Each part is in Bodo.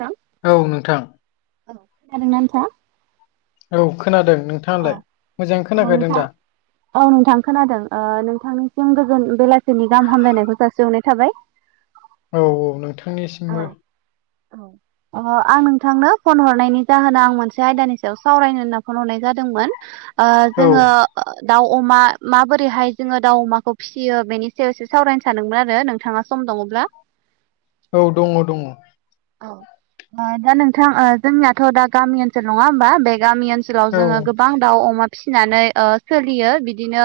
नोंथां। औ नोंथां। औ खोनादोंना नोंथाङा? औ खोनादों नोंथां। औ औ नोंथां। औ नोंथां खोनादों नोंथांनिसिम गोजोन बेलासिनि गाहाम हामलायनायखौ जासि हरनाय थाबाय। औ औ औ नोंथांनिसिमबो। औ। अ आं नोंथांनो फन हरनायनि जाहोना आं मोनसे आयदानि सायाव सावरायनो होनना फन हरनाय जादोंमोन। ओ औ जोङो। दाउ अमा माबोरैहाय जोङो दाउ अमाखौ फिसियो बेनि सायाव एसे सावरायनो सानदोंमोन आरो नोंथाङा सम दङब्ला औ दङ दङ। दा नोंथां जोंनियाथ' दा गामि ओनसोल नङा होमबा बे गामि ओनसो ओनसोलाव औ जोङो गोबां दाउ अमा फिसिनानै ओ सोलियो बिदिनो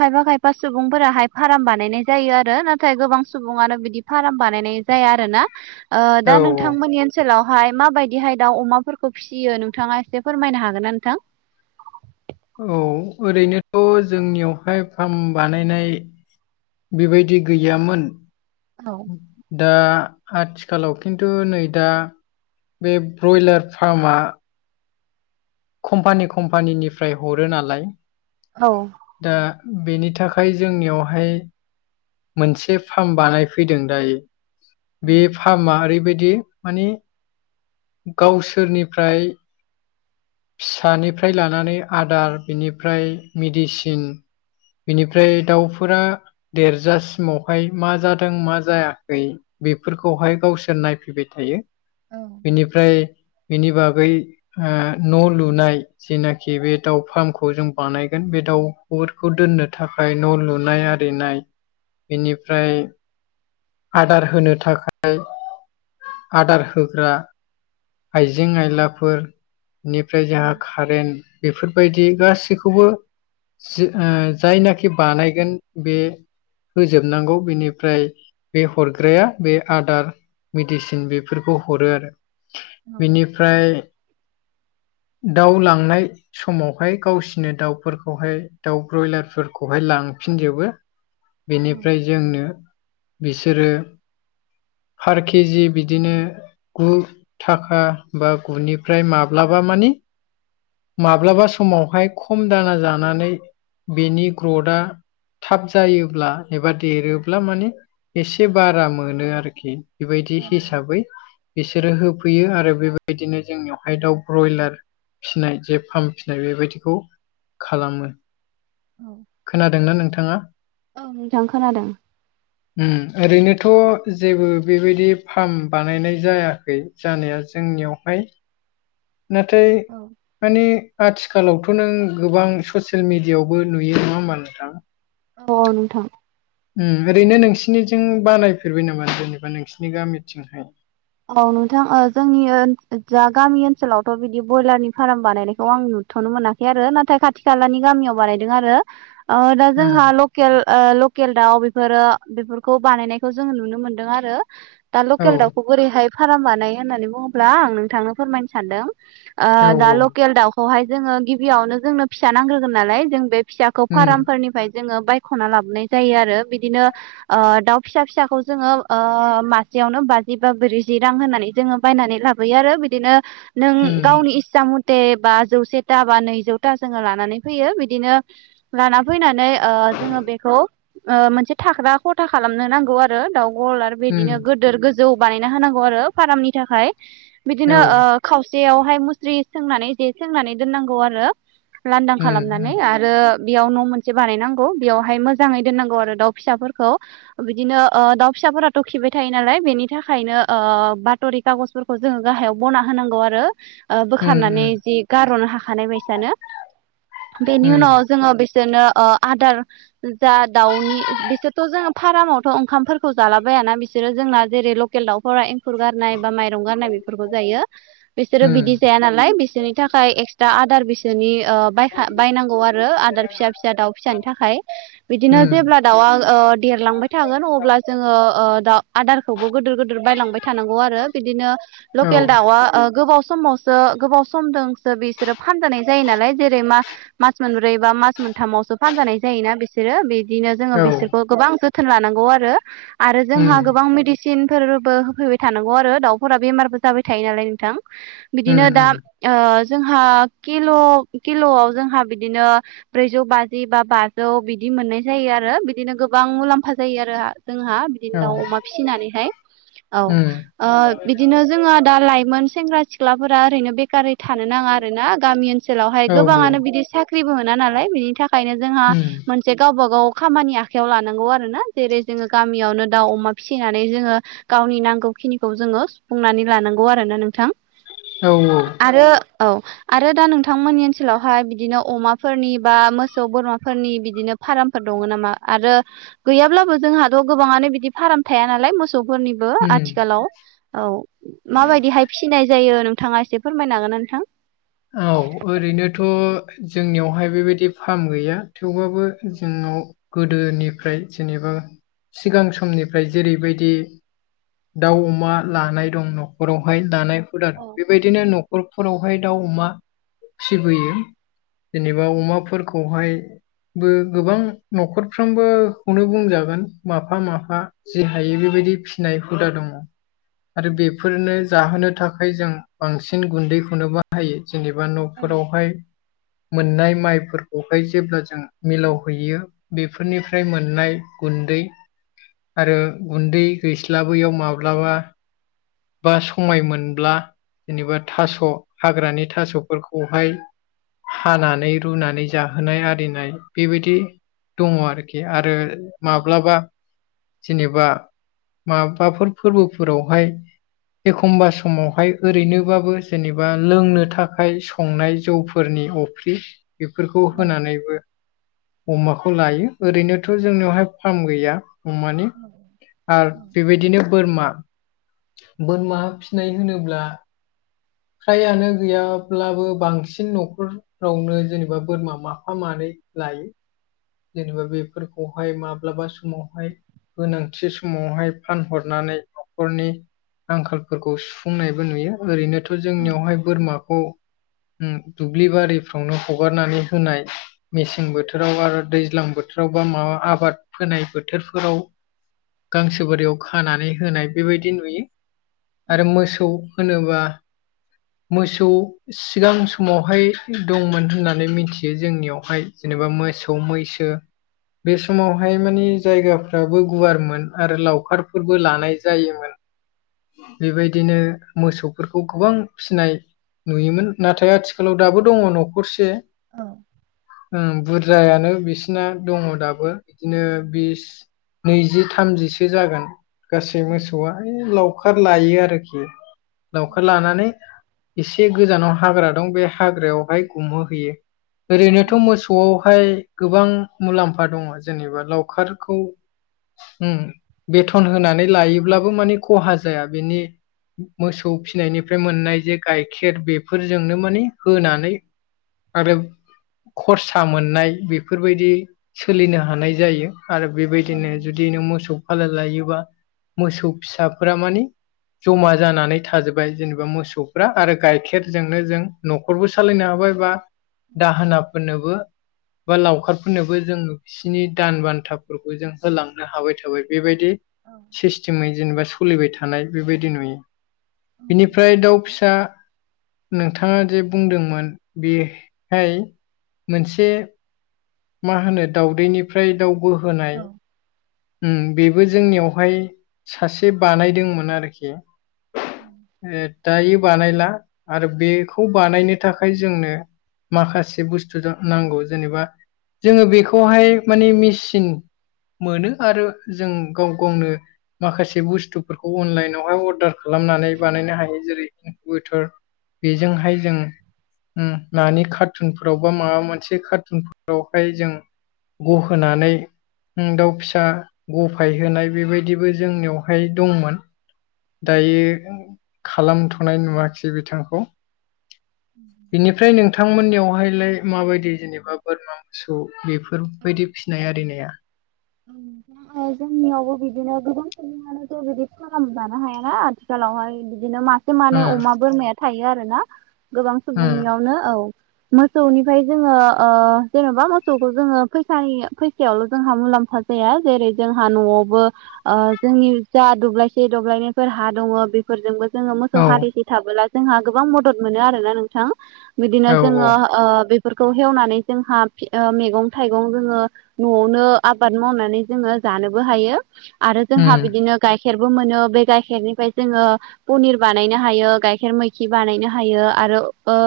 खायफा खायफा सुबुंफोराहाय फार्म बानायनाय जायो आरो नाथाय गोबां सुबुङानो बिदि फार्म बानायनाय जाया आरो ना औ दा नोंथांमोननि ओनसोलावहाय माबायदिहाय दाउ अमाफोरखौ फिसियो नोंथाङा एसे फोरमायनो हागोन ना नोंथां? औ ओरैनोथ' जोंनियावहाय फार्म बानायनाय बेबायदि गैयामोन। औ दा आथिखालाव खिन्तु नै दा बै ब्रयलार फ्रामा खम्पानि खम्पानिनिफ्राय हरो नालाय। औ। दा बेनि थाखाय जोंनियावहाय मोनसे फार्म बानायफैदों दायो औ बे फार्मा ओरैबायदि माने गावसोरनिफ्राय फिसानिफ्राय लानानै आदार बिनिफ्राय मिडिसिन बिनिफ्राय दाउफोरा देरजासिमावहाय मा जादों मा जायाखै बेफोरखौहाय गावसोर नायफैबाय थायो। बिनिफ्राय बिनि बागै ओ न' लुनाय जेनाखि बे दाउ फार्मखौ जों बानायगोन बे दाउफोरखौ दोननो थाखाय। फ्राय न' लुनाय आरिनाय बेनिफ्राय आदार होनो थाखाय। आदार होग्रा आइजें-आयलाफोरनिफ्राय जोहा खारेन्ट बेफोरबायदि गासिखौबो जों ओ जायनाखि बानायगोन बे होजोबनांगौ बेनिफ्राय बे हरग्राया बे आदार मेडिसिन बेफोरखौ हरो आरो बेनि फ्राय दाउ लांनाय समावहाय गावसिनो दाउफोरखौहाय दाउ ब्रयलारफोरखौहाय लांफिनजोबो बेनिफ्राय जोंनो बिसोरो फार केजि बिदिनो गु थाखा बा गुनिफ्राय माब्लाबा मानि माब्लाबा समावहाय खम दाना जानानै बेनि ग्रदआ थाब जायोब्ला एबा देरोब्ला माने एसे बारा मोनो आरोखि बेबायदि हिसाबै इसोरो होफैयो आरो बेबायदिनो जोंनियावहाय दाउ ब्रयलार फिनाय जे फाम फिनाय बेबायदिखौ खालामो। खोनादोंना नोंथाङा? औ नोंथां खोनादों। ओम ओरैनोथ' जेबो बेबायदि फार्म बानायनाय जायाखै। जानाया जोंनियावहाय नाथाय माने आथिखालावथ' नों गोबां ससियेल मिडियावबो नुयो नङा होमबा नोंथां? अ नोंथां। ओम ओरैनो नोंसिनिथिं बानायफेरबाय नामा जेनेबा नोंसिनि गामिथिंहाय? औ नोंथां ओ जोंनि ओ जा गामि ओनसोलावथ' बिदि ब्रयलारनि फार्म बानायनायखौ आं नु थ'नो मोनाखै आरो नाथाय खाथि खालानि गामियाव बानायदों आरो ओ दा जोंहा ओ ल केल ओ लकेल दाउ बेफोरो बेफोरखौ बानायनायखौ जोङो नुनो मोनदों आरो। दा औ लकेल दाउखौ बोरैहाय फार्म बानायो होननानै बुङोब्ला आं नोंथांनो फोरमायनो सानदों। ओ औ दा लकेल दाउखौहाय जोङो गिबियावनो जोंनो फिसा नांग्रोगोन नालाय जों बे फिसाखौ उम फार्मफोरनिफ्राय जोङो बायख'ना लाबोनाय जायो आरो बिदिनो ओ दाउ फिसा फिसाखौ जोङो ओ मासेयावनो बाजि जि बा ब्रैजि रां होनानै जोङो बायनानै लाबोयो आरो बिदिनो नों उम गावनि सामुथे बा जौसेता बा नैजौता जोङो लानानै फैयो बिदिनो लाना फैनानै ओ जोङो बेखौ ओ मोनसे थाग्रा ख'था खालामनो नांगौ आरो दाउ गलार उम बिदिनो गोदोर गो जौ बानायना होनांगौ आरो फार्मनि थाखाय औ बिदिनो ओ खावसेयावहाय मुस्रि सोंनानै जे सोंनानै दोननांगौ आरो लांदां उम खालामनानै उम आ रो बेयाव न' मोनसे बानायनांगौ बेयावहाय मोजाङै दोननांगौ आरो दाउ फिसाफोरखौ बिदिनो दाउ फिसाफोराथ' खिबाय थायो नालाय बेनि बिनि थाखायनो बात'रि कागजफोरखौ जोङो गाहायाव बना होनांगौ आरो। बोखारनानै उम जि गारहरनो हाखानाय बायसानो बेनि उम उनाव जोङो बिसोरनो आदार जा दाउनि बिसोरथ' जोङो फार्मावथ' ओंखामफोरखौ जालाबायाना बिसोरो जोंना जेरै ल केल दाउफोरा एंखुर गारनाय बा माइरं गारनाय बेफोरखौ जायो बिसोरो उम बिदि जाया नालाय बिसोरनि थाखाय एक्सट्रा आदार बेसोरनि बायनांगौ आरो आदार फिसा फिसा दाउ फिसानि थाखाय बिदिनो उम जेब्ला दाउआ देरलांबाय थागोन अब्ला जोङो दाउ आदारखौबो गिदिर गिदिर बायलांबाय थानांगौ आरो बिदिनो औ लकेल दाउआ गोबाव समाव गोबाव समजोंसो बिसोरो फानजानाय जायो नालाय जेरै मा मास मोनब्रै बा मास मोनथामावसो फानजानाय जायोना बे बिसोरो बिदिनो जोङो औ बिसोरखौ गोबां जोथोन लानांगौ आरो आरो उम जोंहा उम गोबां मेडिसिन सिनफोरबो होफैबाय थानांगौ आरो दाउफोरा बेमारबो जाबाय थायो नालाय नोंथां बिदिनो दा उम ओ जोंहा किल' किल'आव जोंहा बिदिनो ब्रैजौ बाजि बा बाजौ बिदि मोननाय जायो आरो बिदिनो गोबां मुलाम्फा जायो आरो जोंहा। बिदिनो औ दाउ अमा फिसिनानैहाय औ। उम बिदिनो जोङो दा लाइमोन सेंग्रा सिख्लाफोरा ओरैनो बेखारै थानो नाङा आरोना गामि ओनसोलावहाय औ उम गोबाङानो बिदि साख्रिबो मोना नालाय बिनि थाखायनो जोंहा मोनसे गावबा गाव खामानि आखाइयाव लानांगौ आरो ना जेरै जोङो गामियावनो दाउ अमा फिसिनानै जोङो गावनि नांगौ खिनिखौ जोङो सुफुंनानै लानांगौ आरोना नोंथां। औ आरो औ। आरो दा नोंथांमोननि ओनसोलावहाय बिदिनो अमाफोरनि बा मोसौ बोरमाफोरनि बिदिनो फारामफोर दङ नामा आरो गैयाब्लाबो जोंहाथ' गोबाङानो बिदि फाराम थाया नालाय मोसौफोरनिबो उम आथिखालाव औ माबायदिहाय फिसिनाय जायो नों नोंथाङा एसे फोरमायनो हागोन ना नोंथां? औ ओरैनोथ' जोंनियावहाय बेबायदि फार्म गैया थेवबाबो जोंनाव गोदोनिफ्राय जेनेबा सिगां समनिफ्राय जेरैबायदि दाउ अमा लानाय दं न'खरावहाय लानाय औ बेबायदिनो न'खरफोरावहाय दाउ अमा फिबोयो जेनेबा अमाफोरखौहाय बो गोबां न'खरफ्रामबोखौनो बुंजागोन माफा माफा जि हायो बेबायदि फिसिनाय हुदा दङ। आरो बेफोरनो जाहोनो थाखाय जों बांसिन गुन्दैखौनो बाहायो। जेनेबा न'फोरावहाय मोननाय माइफोरखौहाय जेब्ला जों मिलाव हैैयो। बेफोरनिफ्राय मोननाय गुन्दै आरो गुन्दै गैस्लाबैयाव माब्लाबा बा समाय मोनब्ला जेनेबा थास' हाग्रानि थास'फोरखौहाय हानानै रुनानै जाहोनाय आरिनाय बेबायदि दङ आरोखि आरो माब्लाबा जेनेबा माबाफोर फोरबोफोरावहाय एखमबा समावहाय ओरैनोबाबो जेनेबा लोंनो थाखाय संनाय जौफोरनि अ फ्रि बेफोरखौ होनानैबो अमाखौ लायो ओरैनोथ' जोंनियावहाय फार्म गैया। अमानि आरो बेबायदिनो बोरमा बोरमा फिसिनाय होनोब्ला फ्रायानो गैयाब्लाबो बांसिन न'खर रावनो जेनेबा बोरमा माफा मानै लायो जेनेबा बेफोरखौ हाय माब्लाबा समावहाय गोनांथि समावहाय फानहरनानै न'खरनि आंखालफोरखौ सुफुंनायबो नुयो ओरैनोथ' जोंनियावहाय बोरमाखौ दुब्लि बारिफ्रावनो हगारनानै होनाय मेसें बोथोराव आरो दैज्लां बोथोराव बा माबा आबाद फोनाय बोथोरफोराव गांसो बोरियाव खानानै होनाय बेबायदि नुयो। आरो मोसौ होनोबा मोसौ सिगां समावहाय दंमोन होननानै मिथियो जोंनियावहाय जेनेबा मोसौ मैसो बे समावहाय माने जायगाफ्राबो गुवारमोन आरो लावखारफोरबो लानाय जायोमोन। [inaudible] बेबायदिनो मोसौफोरखौ गोबां फिनाय नुयोमोन नाथाय आथिखालाव दाबो दंङो न'खरसे औ। बुरजायानो बिसिना दंङो दाबो बिदिनो बिस नैजि थामजिसो जागोन गासै मोसौआ इ लावखार लायो आरोखि लावखार लानानै एसे गोजानाव हाग्रा दं बे हाग्रायावहाय गुमहोहैयो। ओरैनोथ' मोसौआवहाय गोबां मुलाम्फा दंङो जेनेबा लावखारखौ उम बेथन होनानै लायोब्लाबो माने खहा जाया बेनि मोसौ फिनायनिफ्राय मोननाय जे गाइखेर बेफोरजोंनो माने होनानै आरो खरस मोन नाय बेफोरबायदि सोलिनो हानाय जायो आरो बेबायदिनो जुदि नों मोसौ फाल लायोबा मोसौ फिसाफोरा माने जमा जानानै थाजोब्बाय जेनेबा मोसौफ्रा आरो गाइखेरजोंनो जों न'खरबो सालायनो हाबाय बा दाहोनाफोरनोबो बा लावखारफोरनोबो जों बिसोरनि दान बान्थाफोरखौ जों होलांनो हाबाय थाबाय बेबायदि औ। सिस्टेमै जेनेबा सोलिबाय थानाय बेबायदि नुयो। बिनिफ्राय दाउ फिसा नोंथांङा जे बुंदोंमोन बेहाय मोनसे मा होनो दाउदैनिफ्राय दाउ बोहोनाय। उम बेबो जोंनियावहाय सासे बानायदोंमोन आरोखि। दायो बानायला आरो बेखौ बानायनो थाखाय जोंनो माखासे बुस्थु नांगौ जेनेबा जोंङो बेखौहाय माने मेसिन मोनो। आरो जों गाव गावनो माखासे बुस्थुफोरखौ अनलाइनावहाय अर्दार खालामनानै बानायनो हायो जेरै इनकटार बेजोंहाय जों उम नानि कारटुनफोराव बा माबा मोनसे कारटुनफोरावहाय जों गहोनानै दाउ फि दा गफाय होनाय बेबायदिबो जोंनियावहाय दंमोन। दायो खालामथ'नाय नुवाखैसै बिथांखौ। बिनिफ्राय नोंथांमोननियावहायलाय माबायदि जेनेबा बोरमा मोसौ बेफोरबायदि फिसिनाय आरिनाया? जोंनि आबो बिदिनो मानो बिदि खालामाह लानो हायाना आथिखालावहाय बिदिनो मास एसे माने उम अमा बोरमाया थायो आरो ना गोबां उम सुबुंनियावनो औ। मोसौनिफ्राय जोंङो जेन'बा मोसौखौ जोंङो फैसानि फैसायावल' जोंहा मुलाम्फा जाया जेरै जोंहा न'आवबो जोंनि जा दब्लायसे दब्लायनायफोर हा दंङो बेफोरजोंबो जोंङो मोसौ औ हालिसे थाबोला जोंहा गोबां मदद मोनो आरोना नोंथां बिदिनो औ औ जोंङो ओ फोर हवनानै जोंहा मैगं थाइगं जोंङो न'आवनो आ आबाद मावनानै जोंङो जानोबो हायो आरो जोंहा उम बिदिनो गाइ खेरबो मोनो बे गाइखेरनिफ्राय जोङो पनिर बानायनो हायो गाइखेर मैखि बानायनो हायो आरो ओ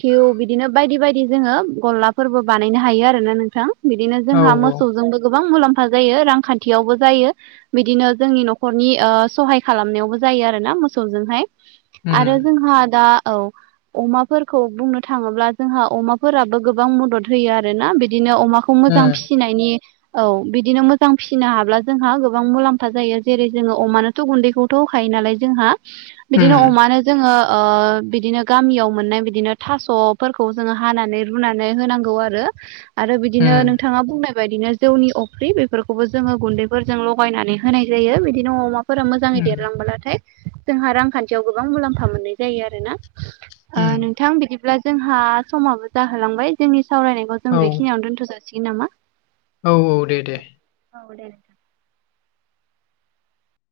थ बिदिनो बायदि बायदि जोङो गरलाफोरबो बानायनो हायो आरोना नोंथां। बिदिनो औ जोंहा औ मोसौजोंबो गोबां मुलाम्फा जायो रांखान्थियावबो जायो। बिदिनो जोंनि न'खरनि सहाय खालामनायावबो जायो आरो ना मोसौजोंहाय उम आरो जोंहा दा औ अमाफोरखौ बुंनो थाङोब्ला जोंहा अमाफोराबो गोबां मदद होयो आरो ना बिदिनो अमाखौ खौ मोजां उम फिसिनायनि औ बिदिनो मोजां फिसिनो हाब्ला जोंहा गोबां मुलाम्फा जायो जेरै जोङो अमानो थ' गुन्दैखौथ' होखायो नालाय जोंहा बिदिनो उम अमानो जोङो बिदिनो गामियाव मोननाय बिदिनो थास'फोरखौ जोङो हानानै रुनानै होनांगौ आरो आरो बिदिनो उम नोंथाङा बुंनाय बायदिनो जौनि अफ्रि बेफोरखौबो जोङो गुन्दैफोरजों लगायनानै होनाय जायो बिदिनो अमा फोर मोजांङै उम देरलांलाथाय जोंहा रांखान्थियाव गोबां मुलाम्फा मोननाय जायो आरो ना। उम नोंथां बिदिब्ला जोंहा समाबो जाहोलांबाय जोंनि सावरायनायखौ जों औ बेखिनियावनो दोनथ' जासि सै नामा? औ औ दे दे। औ दे।